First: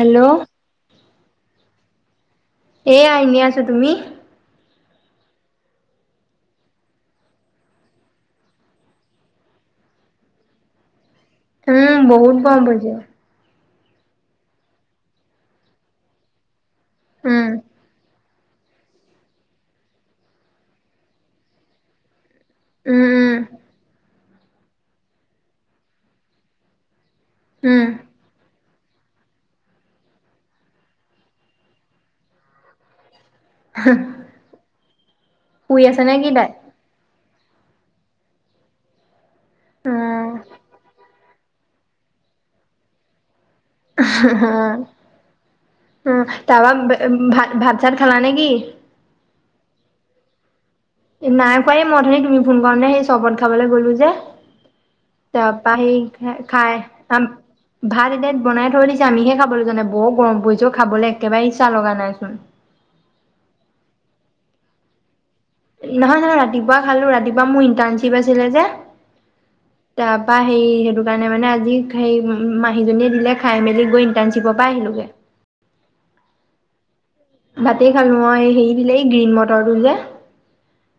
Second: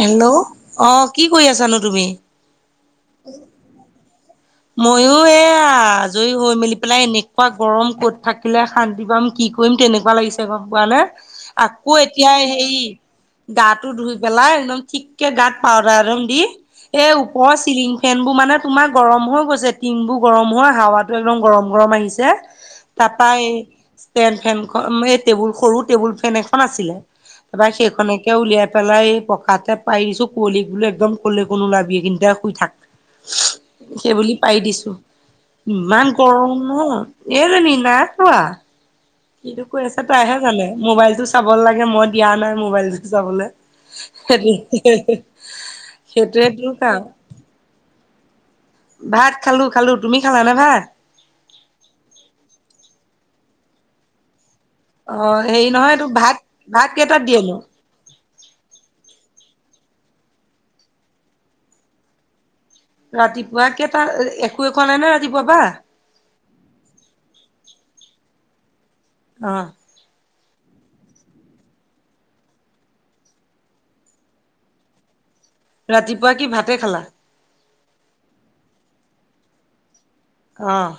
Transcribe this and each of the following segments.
Hello আহ কি কৰি আছা নো তুমি? এ আহ এনেই আছোঁ তুমি মইয়ো এয়া আজৰি হৈ মেলি পেলাই এনেকুৱা গৰম কত থাকিলে শান্তি পাম কি ফুৰিম তেনেকুৱা লাগিছে গম পোৱা নে আকৌ উম এতিয়া বহুত গৰম এই পৰিছে গা টো ধুই পেলাই একদম ঠিক কে গাত পাউদাৰ একদম দি এই উম ওপৰৰ চিলিং ফেনবোৰ মানে তোমাৰ গৰম হৈ গৈছে টিং বোৰ গৰম হয় হাৱাতো একদম গৰম গৰম আহিছে উম তাৰপা উম এই ষ্টেণ্ড ফেনখন এই টেবুল সৰু টেবুল ফেন এখন আছিলে তাৰপৰা উম সেইখনককে উলিয়াই পেলাই এই পকাতে পাই দিছো বোলো একদম কলৈকো নোলাবি কিন্তু শুই থাক সেইবুলি পাৰি দিছোঁ শুই আছে ইমান নে কি তাই গৰম অ এই নি না আথুৱা কিনো কৈ আছে উম তাইহে জানে মোবাইলটো চাব লাগে মই দিয়া নাই মোবাইলটো চাবলৈ হেৰি উম সেইটোৱেই তাৰপা তোৰ কাম ভাত ভাত চাত খালা নে কি ভাত খালোঁ খালোঁ তুমি খালানে ভাত? এ নাই খোৱা এই মই অথনি তুমি ফোন কৰোঁতে সেই চৰবত খাবলৈ গলোঁ যে অ হেৰি তাৰপৰা নহয় সেই এইটো ভাত খাই ভাত কেইটাত আম দিয়েনো ভাত এতিয়া বনাই থৈ দিছে আমিহে খাবলৈ যোৱা নাই বৰ গৰম পৰিছে অ খাবলৈ একেবাৰে ইচ্ছা লগা নাই চোন ৰাতিপুৱা কেইটা একোৱেই খোৱা নাই নহয় নহয়-নহয় ৰাতিপুৱা খালো ৰাতিপুৱা মোৰ ইণ্টাৰ্ণশ্বিপ আছিলে যে আহ হে সেইটো কাৰণে মানে আজি সেই মাহীজনীয়ে দিলে খাই মেলি গৈ ইন্টাৰ্ণশ্বিপৰ পৰা আহিলোগে ৰাতিপুৱা কি ভাতে খালা ভাতেই খালো মই হেৰি দিলে গ্ৰীণ মটৰটো যে আহ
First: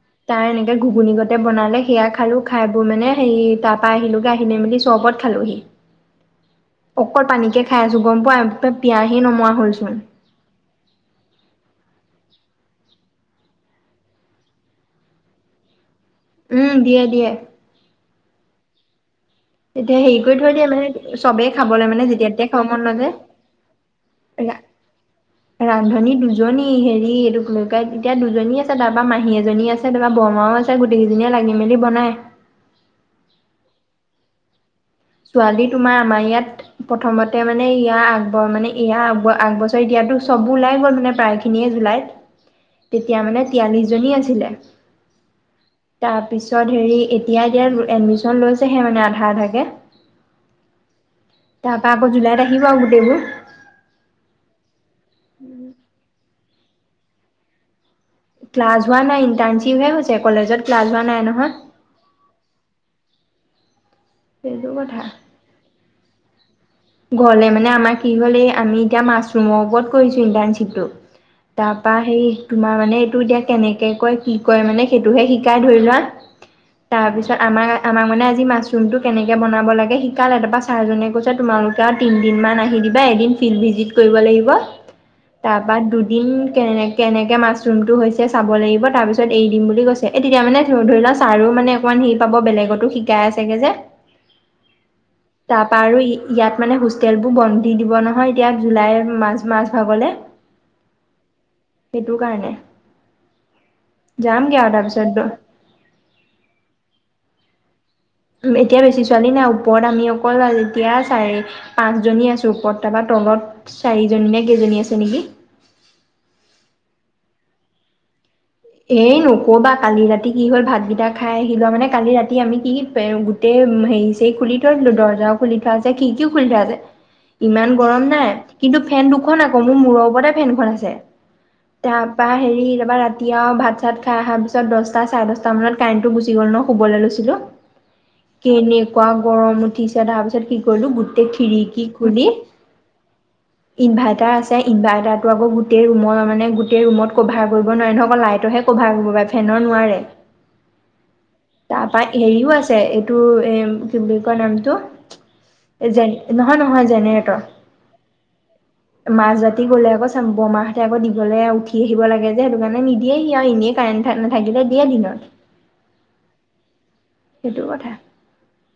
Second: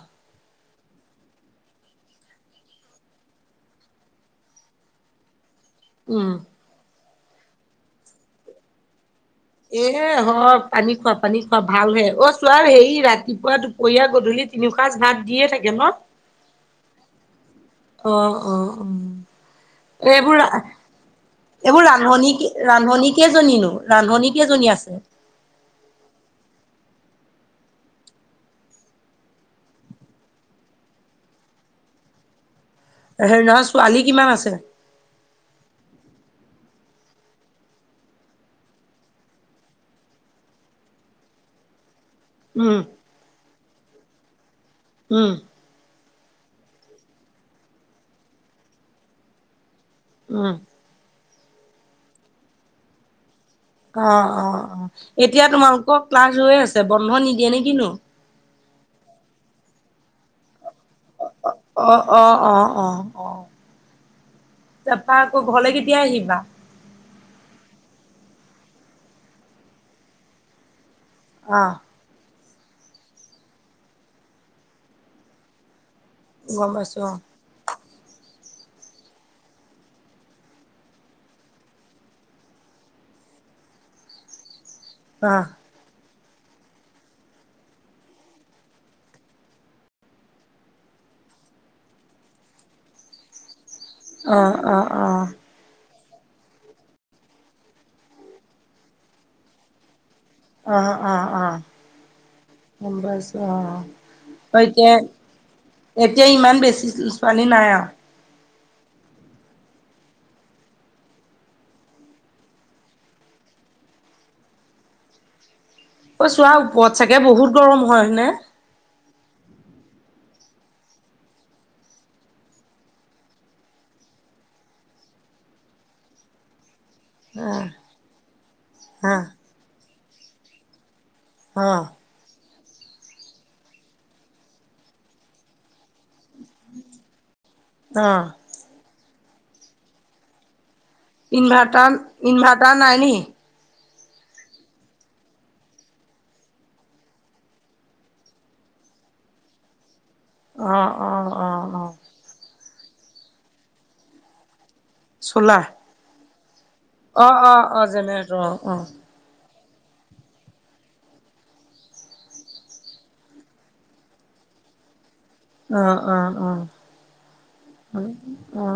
ঘুগুন গতে বনালে সেয়া খালো খাই বোৰ মানে সেৰি তাৰ পৰা আহিলো আহিলে মেলি চবত খালোহি উম। অকল পানী কে খাই আছোঁ গম পোৱা পিয়াজ এ হয় পানী খোৱাব পানী খোৱা ভাল হে অ চোৱাৰ হেৰি ৰাতিপুৱা দুপৰীয়া গধূলি তিনিও সাজ ভাত দিয়ে থাকে ন উম দিয়ে দিয়ে অ অ অ এতিয়া হেৰি এইবোৰ কৰি থৈ দিয়ে মানে চবে এইবোৰ ৰান্ধনী ৰান্ধনী কেইজনীনো ৰান্ধনী কেইজনী আছে ৰান্ধনী দুজনী হেৰি এইটোক লৈে এতিয়া দুজনী আছে তাৰ পৰা মাহী এজনী আছে তাৰপা বৰমাও আছে গোটেইকেইজনীয়ে লাগি মেলি বনায় হেৰি নহয় ছোৱালী কিমান আছে ছোৱালী তোমাৰ আমাৰ ইয়াত প্ৰথমতে মানে ইয়াৰ আগব মানে ইাৰ আ আগবছৰি দিয়াতো চব ওলাই গ'ল মানে প্ৰায় উম খিনিয়ে তেতিয়া মানে তিয়াল্লিশ জনী আছিলে উম তাৰপিছত হেৰি এতিয়া এতিয়া এডমিশন লৈছেহে মানে আধা আধাকে উম তাৰ প আকৌ জুলাই আহিব আ গোটেইবোৰ অ অ অ এতিয়া তোমালোকক ক্লাছ ৰয়ে আছে বন্ধ নিদিয়ে নে কিনো ক্লাছওৱ নাই ইণ্টাণশ্বিপ হে হৈছে কলেজ ক্লাছ ৱান অ অ অ অ অ সেইটো তাৰপা আকৌ ঘৰলে কেতিয়াই আহিবা ঘলে মানে আমাৰ কি হ'ল এই আমি এতিয়া মাছৰুমৰ ওৰত কৰিছো ইণ্টাৰ্ণশ্বিপটো অ তাৰপা সেই তোমাৰ মানে এইটো এতিয়া কেনেকৈ কয় কি কয় মানে সেইটোহে শিকাই ধৰি লোৱা আৰু গম পাইছো তাৰপিছত আমাৰ আমাক মানে আজি মাছৰুম টো কেনেকে বনাব লাগে শিকাল এ তপা ছাৰজনে কৈছে তোমালোক এ তিন দিন আহি দিবা এদিন ফিল্ড ভিজিট কৰিব লাগিব অ তাৰপ দু দিম কেনে কেনেকে মাছৰুমটো হৈছে চাব লাগিব তাৰ পিছত এৰি দিম বুলি কৈছে এ তেতিয়া মানে ধৰি লওক ছাৰো মানে অকমান হেৰি পাব বেলেগতো শিকাই আছেগে যে আহ অ আহ তাৰপা আৰু ইয়াত মানে হোষ্টেল বোৰ বধি দিব নহয় এতিয়া জুলাই ম মাছ ভাগলে আহ অ আহ সেইটো কাৰণে বছ অ যামগে আৰু এতিয়া তাৰপিছত এতিয়া ইমান বেছি ছোৱালী নাই আৰু এতিয়া বেছি ছোৱালী নাই ওপৰত আমি অকল যেতিয়া চাৰি পাঁচজনী আছো ওপৰত তাৰপৰা তলত চাৰিজনী নে কেইজনী আছে নেকি অ চোৱা ওপৰত চাগে বহুত গৰম হয় হয়নে? এই নকবা কালি ৰাতি কি হ'ল ভাতকেইটা খাই আহি লোৱা মানে কালি ৰাতি আমি কি কি গোটেই হে খুলি থৈ আছিলো দৰ্জাও খুলি থৈ আছে কি কি খুলি থৈ আছে অ ইমান গৰম নাই কিন্তু ফেন অ দুখন আকৌ মোৰ মূৰৰ ওপতে ফেনখন আছে অহ তাৰপা হেৰি তা ৰাতি এতিয়াও ভাত চাত খাইহা পিছত দহটা চাৰে দহটা মানত কাৰেণ্টটো গুচি গ'ল ন শুবলৈ লৈছিলো আহ একুৱা গৰম উঠিছে তাৰ পিছত কি কৰিলো গোটেই খিৰিকী ইনভাৰ্টাৰ খুলি ইনভাৰ্টাৰ নাই নি? ইনভাৰ্টাৰ আছে ইনভাৰ্টাৰটো আক গোটেই ৰুমৰ মানে গোটেই ৰুমত কভাৰ কৰিব নোৱাৰে নহয়। লাইটতৰেহে কভাৰ কৰিব পাৰে ফেনৰ নোৱাৰে। অ অ অ অ তাৰপা হেৰিও আছে এইটো এ কি বুলি কয় নামটো। চোলাৰ। যে নহয় নহয় অ', জেনেৰেটৰ অ', অ', জেনেৰেটৰ অ', অ'। মাছ জাতি দি গ'লে আকৌ বমাহঁতে আকৌ দি গলে উঠি আহিব লাগে যে সেইটো কাৰণে নি দিয়ে সিঁ এনেই কাৰেণ্ট নাথাকিলে দিয়ে দিনত। আ অ অ সেইটো কথা অ।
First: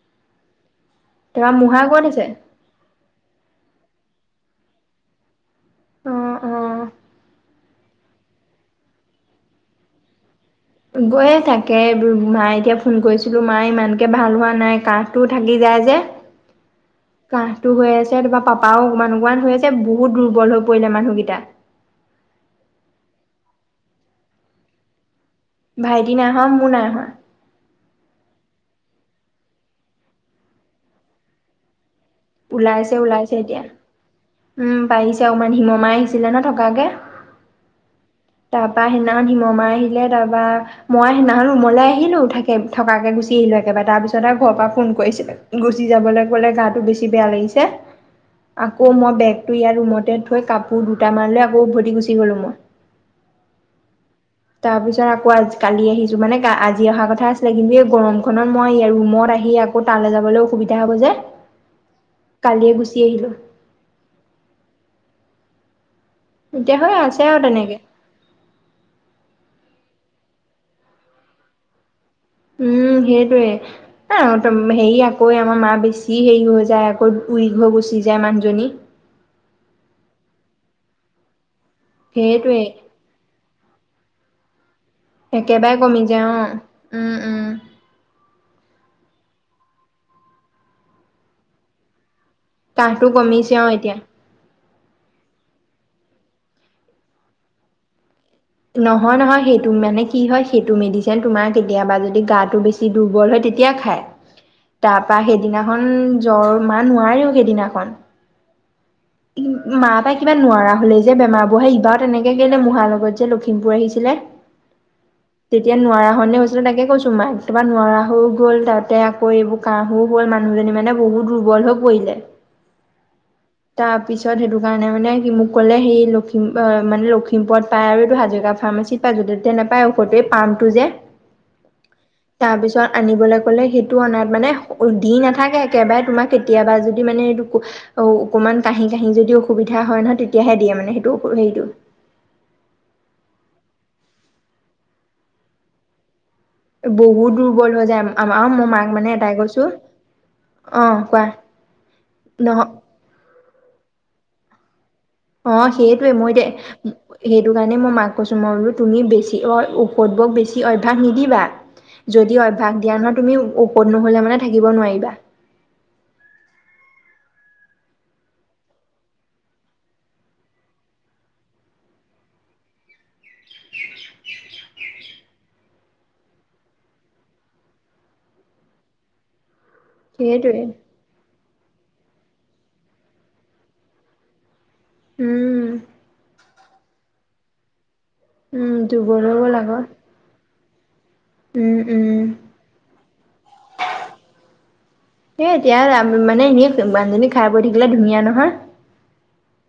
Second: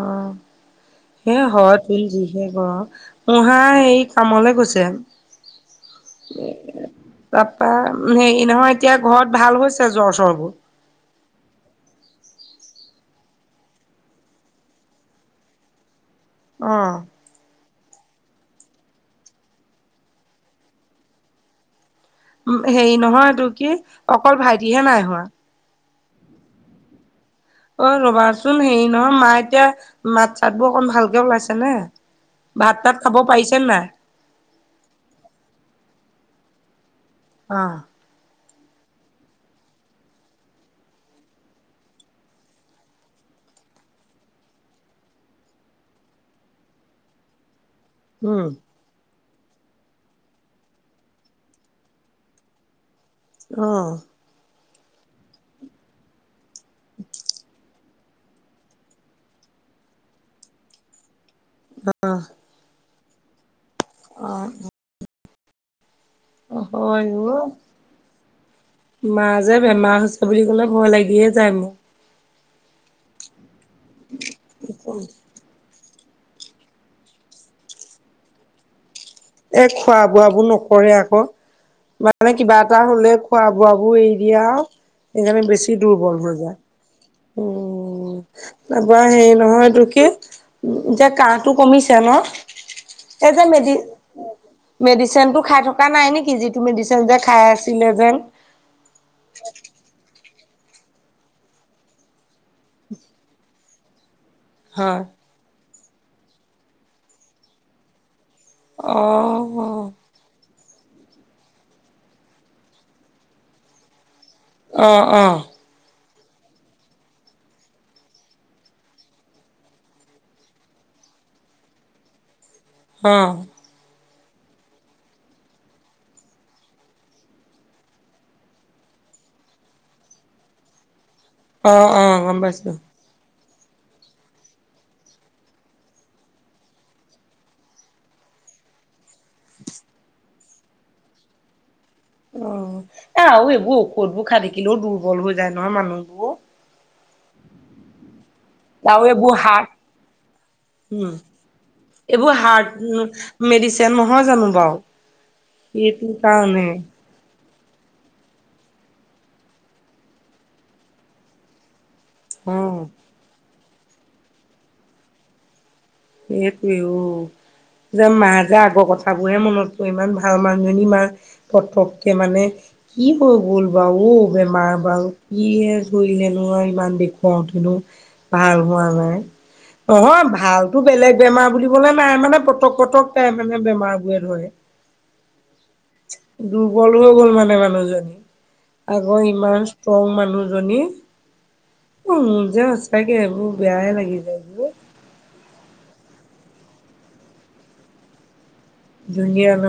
এ তাৰপৰা হয় মুঢ়া ক'ত তুলি আছে? যিহে কও মহাই সেই কামলে গৈছে। অ', অ'। তাপা হেৰি নহয় এতিয়া ঘৰত ভাল হৈছে জ্বৰ চ্বৰবোৰ। গৈয়ে থাকে এইবোৰ মায়ে এতিয়া ফোন কৰিছিলো মায়ে ইমানকে ভাল হোৱা নাই কাহটোও থাকি যায়। যে অ'। কাহটো হৈ আছে। তোমাৰ পাপাও অকমান অটমান হৈ আছে বহুত দুৰ্বল হৈ পৰিলে মানুহকেইটা। হেৰি নহয় এইটো কি অকল ভাইটিহে নাই হোৱা। ভাইটি নাই হোৱা মোৰ নাই হোৱা। অ ৰবাচোন হেৰি নহয় মা এতিয়া মাত চাতবোৰ অকন ভালকে ওলাইছে নে? ভাত ওলাইছে তাত খাব ওলাইছে পাৰিছে এতিয়া নাই? উম পাৰিছে অকমান হিমমাই আহিছিলে ন থকাকে। আহ। তাপা সেইদিনাখন হিমমা আহিলে তাপা মই সেইদিনাখনত ৰুমলে আহিলো থাকে থকাকে গুচি থাকি আহিলো একেবাৰে তাৰ পিছত আৰু ঘৰ পৰা ফোন কৰিছিলে গুচি যাবলৈ কলে গাটো বেছি বেয়া লাগিছে উম। আকৌ মই বেগ টো ইয়াৰ ৰুমতে থৈ কাপোৰ দুটামান লৈ আকৌ উভতি গুচি গলো মই। অহ তাৰপিছত আকৌ আজি কালি আহিছো মানে আজি অহা কথা আছিলে কিন্তু এই গৰম খনত মই ৰুমত আহি আকৌ তালৈ যাবলৈ অসুবিধা হ'ব যে। কালিয়ে গুচি আহিলোঁ। অ অ এতিয়া হৈ হয় আছে অ আৰু তেনেকে মা যে বেমাৰ হৈছ- বুলি কলে ভয় লাগিয়ে যায় মোক। উম সেইটোৱে হেৰি আকৌ আমাৰ মা বেছ- বেছি হেৰি হৈ যায় আকৌ উৰিঘ হৈ গুচি যায় মানুহজনী। এ খোৱা বোৱাবোৰ নকৰে আকৌ মানে কিবা সেইটোৱে এটা হলে খোৱা বোৱাবোৰ এই দিয়াও সেইকাৰণে বেছি একেবাৰে কমি দুৰ্বল হৈ অ যায়। উম তা পা হেৰি নহয় এইটো কি এতিয়া কাহটো কমিছে ন? কাহটো কমিছে অ এতিয়া। মেডিচিন টো খাই থকা নাই নেকি যিটো মেডিচিন যে খাই আছিলে যেন নহয় নহয় সেইটো মানে কি হয় সেইটো মেডিচিন তোমাৰ কেতিয়াবা যদি গাত বেছি দুৰ্বল হয় তেতিয়া খাই তাৰ হয়, পৰা সেইদিনা এখন জ্বৰ মা নোৱাৰেও সেইদিনাখন অ', মা অ', তাই কিবা নোৱাৰা। বোলে যে বেমাৰ বহে ইবাৰ তেনেকে কেলে মহাৰ লগত যে লখিমপুৰ আহিছিলে। আহ আহ সনে হৈছিলে তাকে কৈছো মা একোবা নোৱাৰা হৈ গ'ল তাতে আকৌ এইবোৰ কাহও হ'ল মানুহজনী মানে বহুত। দুৰ্বল হৈ পৰিলে। অহ তাৰ পিছত সেইটো কাৰণে মানে সি মোক ক'লে সেই লখিম মানে লখিমপুৰত পাই আৰু এইটো হাজৰিকা ফাৰ্মাছিত পায় যতে তাতে নাপায় ঔষতে পামটো যে অ', অ', গম পাইছোঁ। তাৰপিছত আনিবলে কলে সেইটো অনাত মানে দি নাথাকে একেবাৰে তোমাক কেতিয়াবা যদি মানে এইটো ঔ অকণমান কাঁহি কাঁহি যদি অসুবিধা হয় নহয় তেতিয়াহে দিয়ে মানে সেইটো হেৰিটো অ এ আৰু এইবোৰ ঔষধ বোৰ খাই থাকিলেও দুৰ্বল হৈ যায় নহয় মানুহবোৰ। বহুত দুৰ্বল হৈ যায় অ মই মাক আৰু মানে এইবোৰ এটাই হাৰ্ট কৈছো অ উম কোৱা এইবোৰ নহ হাৰ্ট মেডিচিন নহয় জানো বাৰু। অ সেইটো সেইটোৱে মইএতিয়া কাৰণে সেইটো সেইটো কাৰণে মই মাক কৈছো মই বোলো তুমি বেছি অ ঔষধ বোক বেছি অভ্যাস নিদিবা যদি অভ্যাস অ', দিয়া নহয় তুমি ঔষধত নহলে মানে থাকিব নোৱাৰিবা। সেইেতোৱে উম যে মা যে আগৰ কথাবোৰহে মনত পৰে ইমান ভাল মানুহ মা পতককে মানে কি হৈ গ'ল বাৰু অ বেমাৰ বাৰু কি ধৰিলে নো ইমান দেখুৱাওতে ভাল হোৱা নাই নহয় সেইটোৱে ভালতো বেলেগ বেমাৰ বুলি নাই মানে পটক পটককেই মানে বেমাৰ বোৰে ধৰে। উম দুৰ্বল হৈ গ'ল মানে মানুহজনী উম দুৰ্বল আগৰ হৈ গ'ল ইমান আকৌ ষ্ট্ৰং মানুহ। ৰণী উম অ উম মোৰ যে সঁচাকে এইবোৰ বেয়াহে লাগি যায়। ইয়াৰ মানে সে মানহজনী খাই বৈ থাকিলে ধুনীয়া নহয়। ধুনীয়া নহয়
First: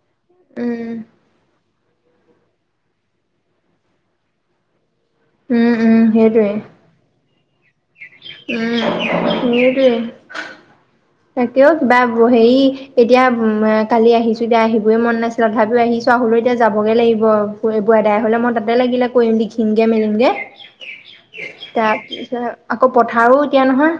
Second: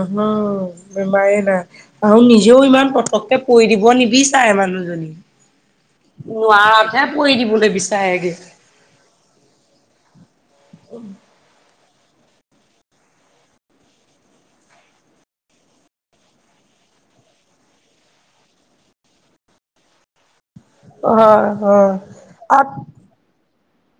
উম। [unintelligible] আৰু নিজেও ইমান পটককে পৰি দিব নিবিচাৰে মানুহজনী উম উম হেইটোৱে নোৱাৰাতহে পৰি দিবলৈ বিচাৰেগে। উম হেইটোৱে [inaudible] উম কিয় কিবা হেৰি এতিয়া কালি আহিছো এতিয়া আহিবই মন নাছিল তথাপিও আহিছো আও [unintelligible] এতিয়া যাবগে লাগিব বু দাই হলে মই তাতে লাগিলে কৰিম লিখিমগে মেলিমগে। হয় হয়। তাৰপিছত আকৌ পথাৰো এতিয়া নহয়।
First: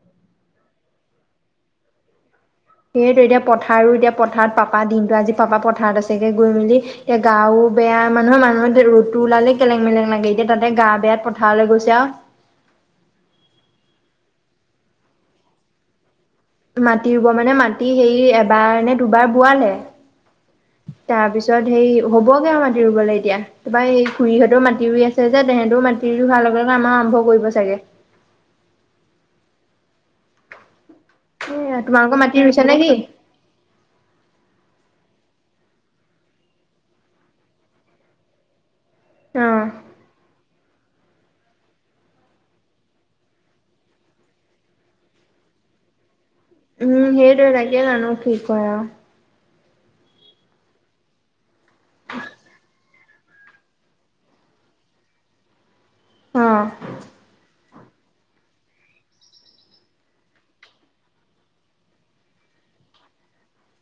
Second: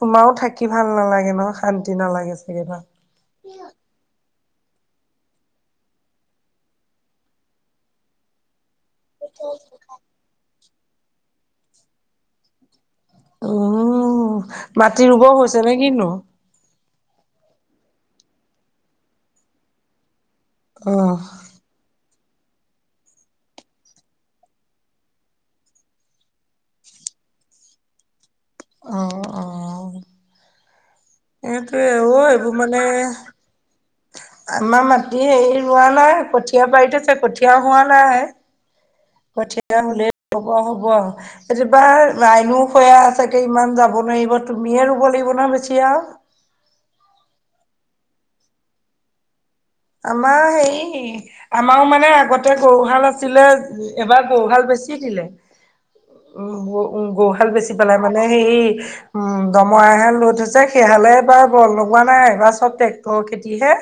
তোমাও থাকি ভাল নালাগে নহয় শান্তি নালাগে। চাগে ন? সেইয়েটোৱেটো এতিয়া পথাৰো এতিয়া পথাৰ [unintelligible] পাপা দিনটো আজি পাপা পথাৰত আছেগে গৈ মেলি এতিয়া গাঁও বেয়া মানুহৰ মানুহে ৰ'দটো ওলালে কেলেং মেলেং লাগে এতিয়া তাতে গা বেয়াত পথাৰলৈ গৈছে আৰু [unintelligible] উম মাটি ৰুব হৈছে নে কিনো? মাটি ৰুব মানে মাটি হে এবাৰ নে দুবাৰ বোৱালে। অহ। তাৰপিছত সেই হ'বগে আৰু মাটি ৰুবলে এতিয়া তাৰা এই খুৰীহঁতেও মি ৰুই আছে যে, তেহেঁতও মাটি ৰুৱা হোৱাৰ লগে লগে আমাৰ আৰম্ভ কৰিব চাগে। অ অ। এ সেইটোৱে তোমালোকৰ অ মাটি এইবোৰ ৰুইছা নে মানে কি আমা মাত এ হেৰি ৰোৱা নাই কঠীয়া বাৰীত আছে কঠীয়া হোৱা নাই। অ কঠীয়া হলে কব হ'ব আও। এতিয়াবা ৰাইনো খয়া চাগে ইমান যাব নোৱাৰিব তুমিয়ে ৰুব লাগিব ন বেছি আও উম হেইটোৱে [unintelligible] না ন কি কয় আও। আমাৰ হে আমাৰো মানে আগতে গৰুহাল আছে এবাৰ গৰুহাল বেছি দিলে উ অ উ গৰুহাল বেছি পেলাই মানে সেই উম দমৰাহাল লৈ থছে সে হালেবাৰ বল লগোৱা নাই এইবাৰ চব ঘৰৰ খেতি হে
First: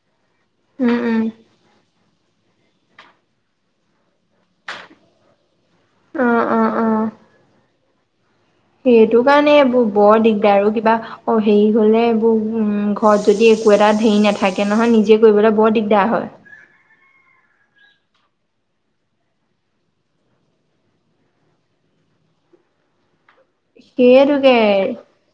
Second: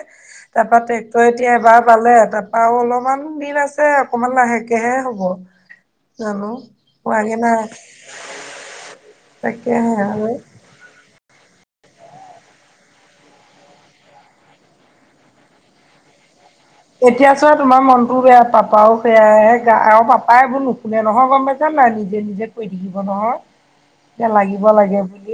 তাৰপা উম উম ট্ৰেক্টৰ এতিয়া এবাৰ বালে তাৰপৰাও অলপমান দিন আছে। অকমান লাহেকেহে হ'ব অ জানো অ অ পোৱাগে নাই। সেইটো কাৰণে বৰ দিগদাৰ আৰু কিবা অঁ হেৰি হ'লে এইবোৰ ঘৰত যদি একো এটা হেৰি নাথাকে নহয় নিজে কৰিবলৈ বৰ দিগদাৰ হয়। [inaudible] এতিয়া চোৱা তোমাৰ মনটো [unintelligible] বেয়া পাপাও সেয়াইো আৰু পাপাইবোৰ নুশুনে নহয় গম পাইচা নাই? তাই নিজে নিজে কৈ থাকিব নহয়। যে সেইয়েতোকে লাগিব লাগে বুলি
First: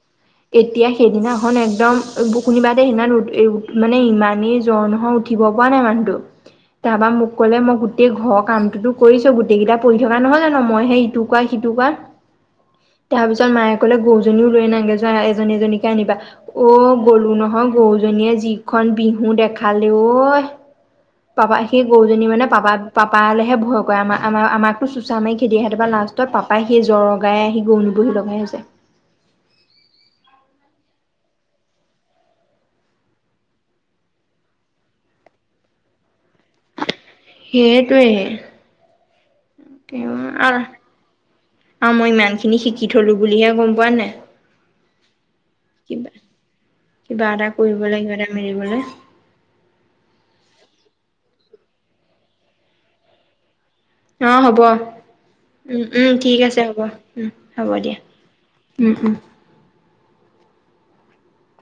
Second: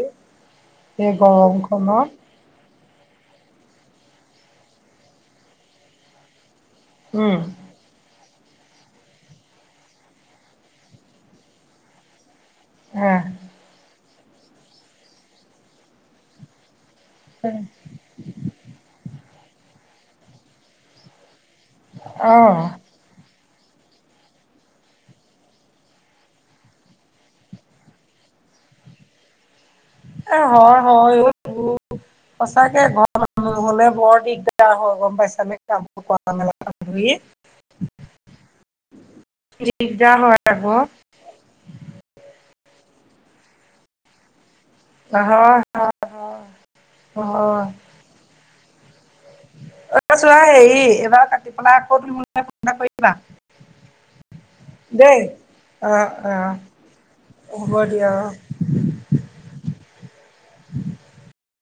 এতিয়া এই সেইদিনাখন একদম গৰমখনত কোনোবা সিদিনা উ এ মানে ইমানেই জ্বৰ নহয় উঠিব পৰা নাই মানুহটো। তাপা মোক উম কলে মই গোটেই ঘৰ কামটোতো কৰিছো গোটেই কেইটা পঢ়ি থকা নহয় জানো মই হে ইটো কোৱা সিটো কোৱাত কাম হা তাৰ পিছত মায়ে কলে গৰুজনীও লৈ আনাগে যোৱা এজনী জনীকে আনিবা। অ গলো নহয় গৰুজনীয়ে যিখন বিহু দেখালে ঐ। পাপা সেই গৰুজনী অ মানে পাপা পাপালেহে ভয়। ভয় কৰে আমা আমাকতো চোচা মাৰি খেদি আহে লাষ্টত পাপাই সেই জ্বৰৰ গায়ে আহি গৰু লগাই যে। অ হয় হয় অও। সচাকে ক ঘৰ মানুহ নগলে বৰ দিগদাৰ হয় ক গম পাইছা নে কামবোৰ কৰা মেলা। ধৰি সেইটোৱে। কি দিগদাৰ হয় আহ [unintelligible] আকৌ আমি শিকি থলো বুলিহে গম পোৱা নাই। হয় হয় কিবা কিবা এটা কৰিবলে কিবা এটা মেলিবলে। অ চোৱা হেৰি এইবাৰ কাটি পেলাই আকৌ তুমি মোলে ফোন এটা কৰিবা। অ হব। দেই উম অ উম ঠিক আছে হ'ব উম হ'ব দিয়া উম উম। [unintelligible]